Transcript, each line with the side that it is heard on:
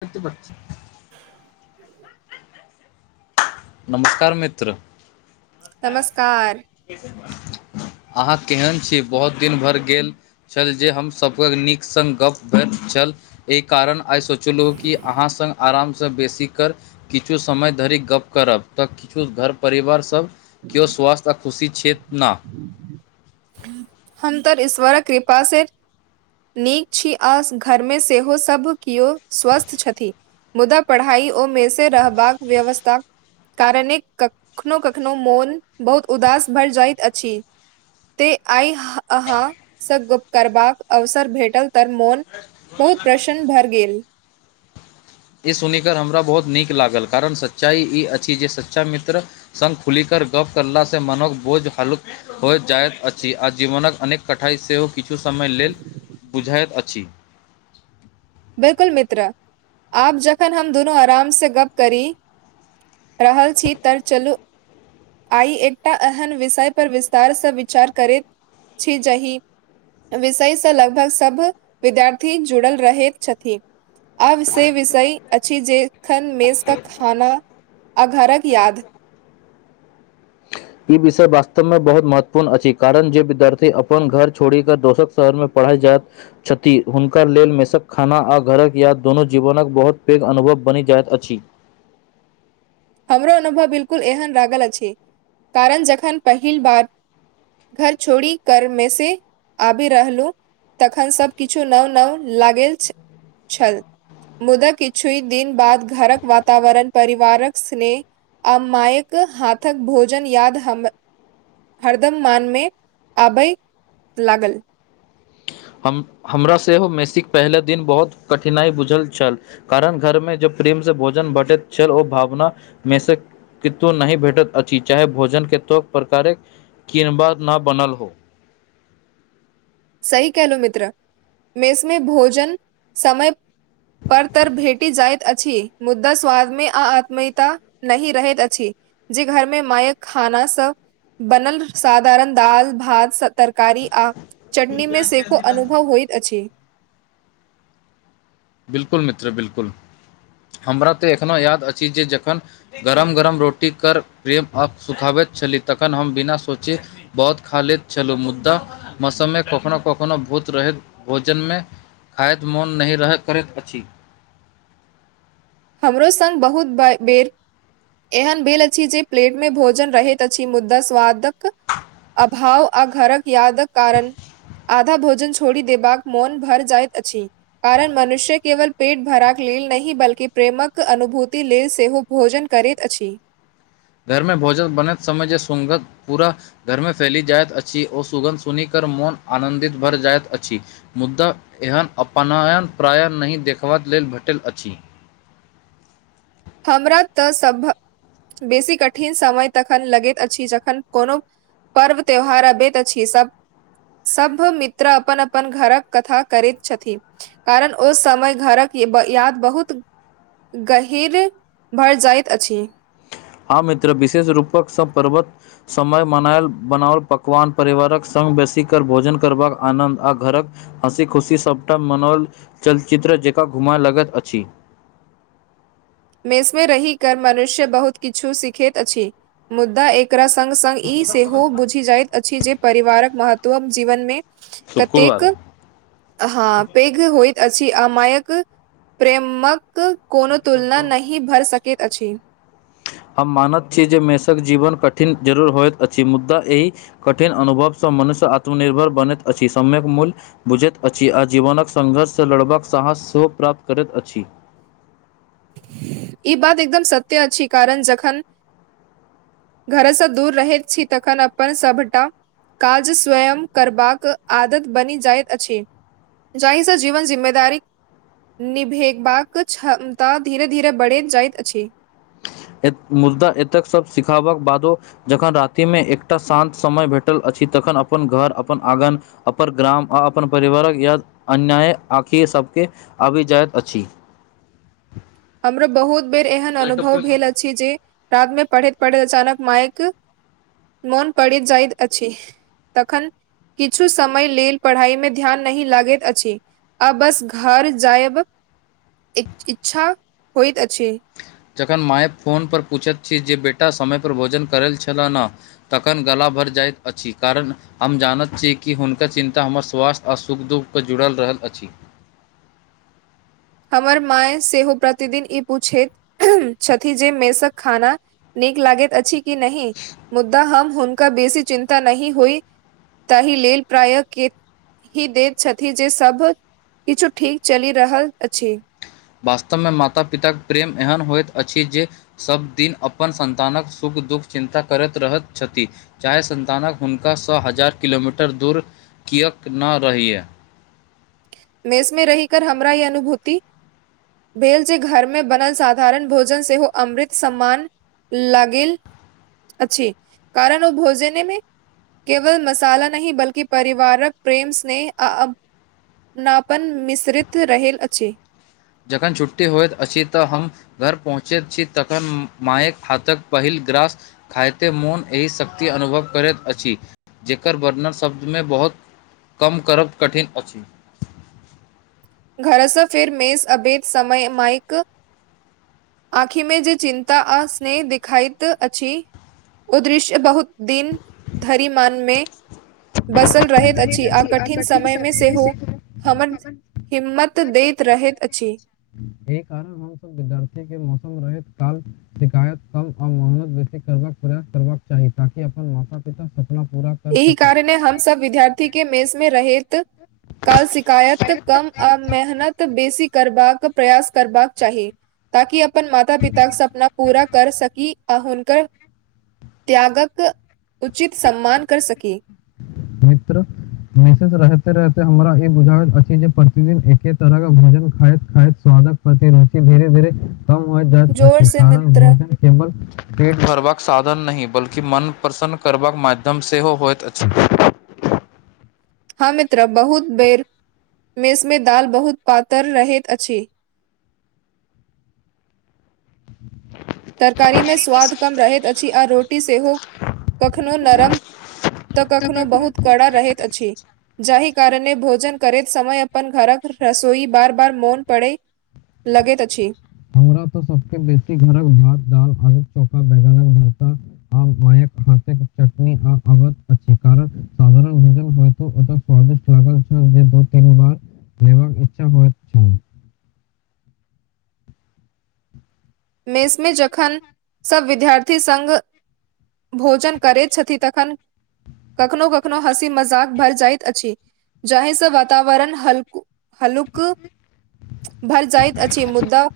left: सत बत छै नमस्कार मित्र
right: नमस्कार
left: अहाँ केहन छी बहुत दिन भरि गेल छल जे हम सभक नीक संग गप भेल छल एहि कारण आइ सोचलहुँँ कि अहाँ आरामसँ बेसी कर किछु समय धरि गप करब तऽ किछु घर परिवारसभ केओ स्वास्थ्य आ खुशी छथि ने
right: [unintelligible] सुन्दर ईश्वरक कृपा से नीक छी आ घरमे सेहो सभ केओ स्वस्थ छथि मुदा पढ़ाई ओ मे से रहबाक व्यवस्था कारणे कखनो कखनो मोन बहुत उदास भइ जाइत अछि ते आइ अहाँसँ गुप करबाक अवसर भेटल तऽ मोन बहुत प्रशन्न भरि गेल
left: [unintelligible] ई सुनिकर हमरा बहुत नीक लागल कारण सच्चाइ ई अछि जे सच्चा मित्र संघ खुलि कऽ गप कला से मनक बोझ हलुक हो जाइत अछि आ जीवनक अनेक कठिनाई सेहो किछु समय लेल बुझैत अछि
right: बिलकुल मित्र आप जखन हम दुनू आराम से गप करी रहल छी तऽ चलू आइ एकटा एहन विषय पर विस्तारसँ विचार करैत छी जाहि विषय से लगभग सब विद्यार्थी जुड़ल रहे छथि आब से विषय अच्छी जखन मेज का खाना आ घरक याद
left: [unintelligible] ई विषय वास्तवमे बहुत महत्वपूर्ण अछि कारण जे विद्यार्थी अपन घर छोड़ि क दोसर शहरमे पढ़ पढ़य जाइत छथि हुनका लेल मेसक खाना आ घरक याद दुनू जीवनक बहुत पैघ अनुभव बनि जाइत अछि
right: हमरो अनुभव बिलकुल एहन लागल अछि कारण जखन पहिल बार घर छोड़ी कर मे से आबी रहलू तखन सभकिछु नाव नाव लागेल छै छल मुदा किछु दिन बाद घरक वातावरण परिवारक स्नेह आ माायक हाथक भोजन याद हम हरदम मानमे आबय लागल
left: हम हमरा सेहो मैसीक पहिला दिन बहुत कठिनाई बुझल छल कारण घरमे जब प्रेम से भोजन भेटैत छल ओ भावना मे से कतु नहि भेटत अची चाहे भोजन केतो प्रकारक किनबा न बनल हो [inaudible]
right: सही केहलो मित्र मेसमे भोजन समय पर तर भेटी जाइत अछि मुद्दा स्वादमे आ आत्मीयता नहि रहैत अछि जे घर मे मायक खाना सब बनल साधारण दाल भात सब तरकारी आ चटनी मे से को अनुभव होइत अछि की
left: बिलकुल मित्र बिलकुल हमरा तऽ एखनो याद अछि जे जखन गरम गरम रोटी कर प्रेम आ सुखाबैत छली तखन हम बिना सोची बहुत खा लैत छलहुँ मुदा मौसममे कखनोहु कखनोहु भूत रह भोजन मे खायद मौन नहि रहत करैत अछि
right: हमरो संग बहुत बाइर बेर एहन भेल अछि जे प्लेट मे भोजन रहैत अछि मुद्दा स्वादक अभाव आ घरक यादक कारण आधा भोजन छोड़ी देबाक मौन भर जाइत अछि कारण मनुष्य केवल पेट भराक लेल नहि बल्कि प्रेमक अनुभूति लेल सेहो भोजन करैत अछि
left: घरमे भोजन बनेैत समय जे सुगध पूरा घरमे फैली जायत अछी ओ सुगन्ध सुनी क मौन आनंदित भर जाइत अछि मुद्दा एहन अपनायन प्रायः नहि देखबबाक लेल भेटल अछि
right: हमरा तऽ सभ बेसी कठिन समय तखन लगैत अछि जखन कोनो पर्व त्यौहार अबैत अछि सभ सभ मित्र अपन अपन घरक कथा करैत छथिन कारण ओ समय घरक याद बहुत गहीर भर जाइत अछि
left: हँ मित्र विशेष रूपक स पर्वत समय मनायल बनाओल पकवान परिवारक सभ बेसी कर भोजन करबाक आनन्द आ घरक हँसी खुशी सभटा मनोल चलचित्र जेका घुम लगत अछि
right: मेसमे रहि कर मनुष्य बहुत किछु सीखैत अछि मुद्दा एक एकरा संगग स ई सेहो बुझी जायत अछि जे परिवारक महत्व जीवन मे कतेक
left: शुक्रवारे
right: हँ पैघ होय अछि अमायक प्रेमक कोनो तुलना न भ सकैत अछि
left: [unintelligible] हम मानत छी जे मेषक जीवन कठिन जरूर होयइत अछि मुद्दा एहि कठिन अनुभव से मनुष्य सँ आत्मनिर्भर बनैत अछि समक मूल्य बुझैत अछि आ जीवनक संघर्षसँ लड़बाक साहस सेहो प्राप्त करैत अछि
right: ई बात एकदम सत्य अछि कारण जखन घरसँ दूर रहैत छी तखन अपन सभटा काज स्वयं करबाक आदत बनि जाइत अछि जाहिस जीवन जिम्मेदारी निभेबाक क्षम त धीरे धीरे बढ़े जाइत अछि
left: मुद्दा एतेक सब सिखाबक बादो जखन राति मे एकटा शान्त समय भेटल अछि छी तखन अपन घर अपन आङ्गन अपन ग्राम आ अपन परिवारक या अन्याय आँखि सभके आबि जाइत अछि
right: हमरो बहुत बेर एहन अनुभव भेल अछि जे रात मे पढ़ैत पढ़ैत अचानक मायक मोन पड़ि जाइत अछि तखन किछु समय लेल पढ़ाइमे ध्यान नहि लागैत अछि आ बस घर जायब इच्छा होइत अछि
left: जखन माय फोन पर पूछैत छी जे बेटा समय पर भोजन करल छलह ह तखन गला भर जाइत अछि कारण हम जानत छी कि हुनका चिन्ता हमर स्वास्थ्य आ सुख दुःख के जुड़ल रह अछि
right: हमर माय सेहो प्रतिदिन ई पूछैत छथि जे मेसक खाना नीक लागैत अछि कि नहि मुद्दा हम हनका बेसी चिन्ता नहि होई तहि लेल प्रायः के ही दैत छथि जे सभ किछु ठीक चलि रहल अछि
left: वास्तवमे माता पिताक प्रेम एहन होइत अछि जे सभदिन अपन संन्तानक सुख दुःख चिन्ता करैत रहैत छथि चाहे सन्तानक हुनका सए हजार किलोमीटर दूर किएक ना रहैए
right: मेष मे रहि कर हमरा ई अनुभूति भेल जे घरमे बनल साधारण भोजन सेहो अमृत सम्मान लागेल अछि कारण ओ भोजनेमे केवल मसाला नहि बल्कि परिवारक प्रेम स्नेह आ नापन मिश्रित रहेत अछि
left: जखन छुट्टी होइत अछि तऽ हम घर पहुँचैत छी तखन मायक हाथक पहिल ग्रास खाइते मोन एहि शक्ति अनुभव करैत अछि जकर वर्णर शब्दमे बहुत कम करब कठिन अछि
right: घरसँ फेर मेष अभैद समय माइक आँखिमे जे चिन्ता आ स्नेह देखाइत अछि उदृश्य बहुत दिन धरि मन मे बसल रहैत अछि आ कठिन समयमे सेहो हमर हिम्मत दैत रहैत अछि
left: य कारण हमस विद्यार्थी के मौसम रहत काल शिकायत कम आ मोहनत बेसी कर प्रयास करबाक चाही ताकि अपन माता पिता सब
right: एहि कारणे हम सब विद्यार्थी के मेज मे रहैत काल शिकायत कम आ मेहनत बेसी करबाक प्रयास करबाक चाही ताकि अप अपन माता पित क सपना पूरा कर सकी आ हुनक त्यागक उचित सम्मान [inaudible]
left: मित्र निशेष रहते रहते हमरा ई बुझाबैत अछि जे प्रतिदिन एके तरह के भोजन खाइत खाइत स्व ति रुचि धीरे धीरे कम हो जाइत
right: जोर से
left: कार
right: मित्र
left: भोजन केल पेटर साधन नहि बल्कि मन प्रसन्न करबाक माध्यम सेहो होइत अछि
right: हँ मित्र बहुत बेर मेसमे दाल बहुत पातर रहैत अछि तरकारीमे स्वाद कम रहैत अछि आ रोटी सेहो कखनो नरम तऽ कखनो बहुत कड़ा रहैत अछि जाहि कारणे भोजन करैत समय अपन घरक रसोई बार बार मौन पड़े लगैत अछि
left: हमरा तऽ सभसँ बेसी घरक भात दाल आलूक चोखा बैगान भरता आ मायक हाथे चटनी आ अवध अछि कारण साधारण भोजन होत ओतय स्वादिष्ट लागल छै जे दू तन बार लेबाक इच्छा कर
right: मेसमे जखन सब विद्यार्थी संघ भोजन करैत छथि तखन कखनो कखनो हँसी मजाक भर जाइत अछि जाहिसँ वातावरण हल्कू हलुक भर जाइत अछि मुदा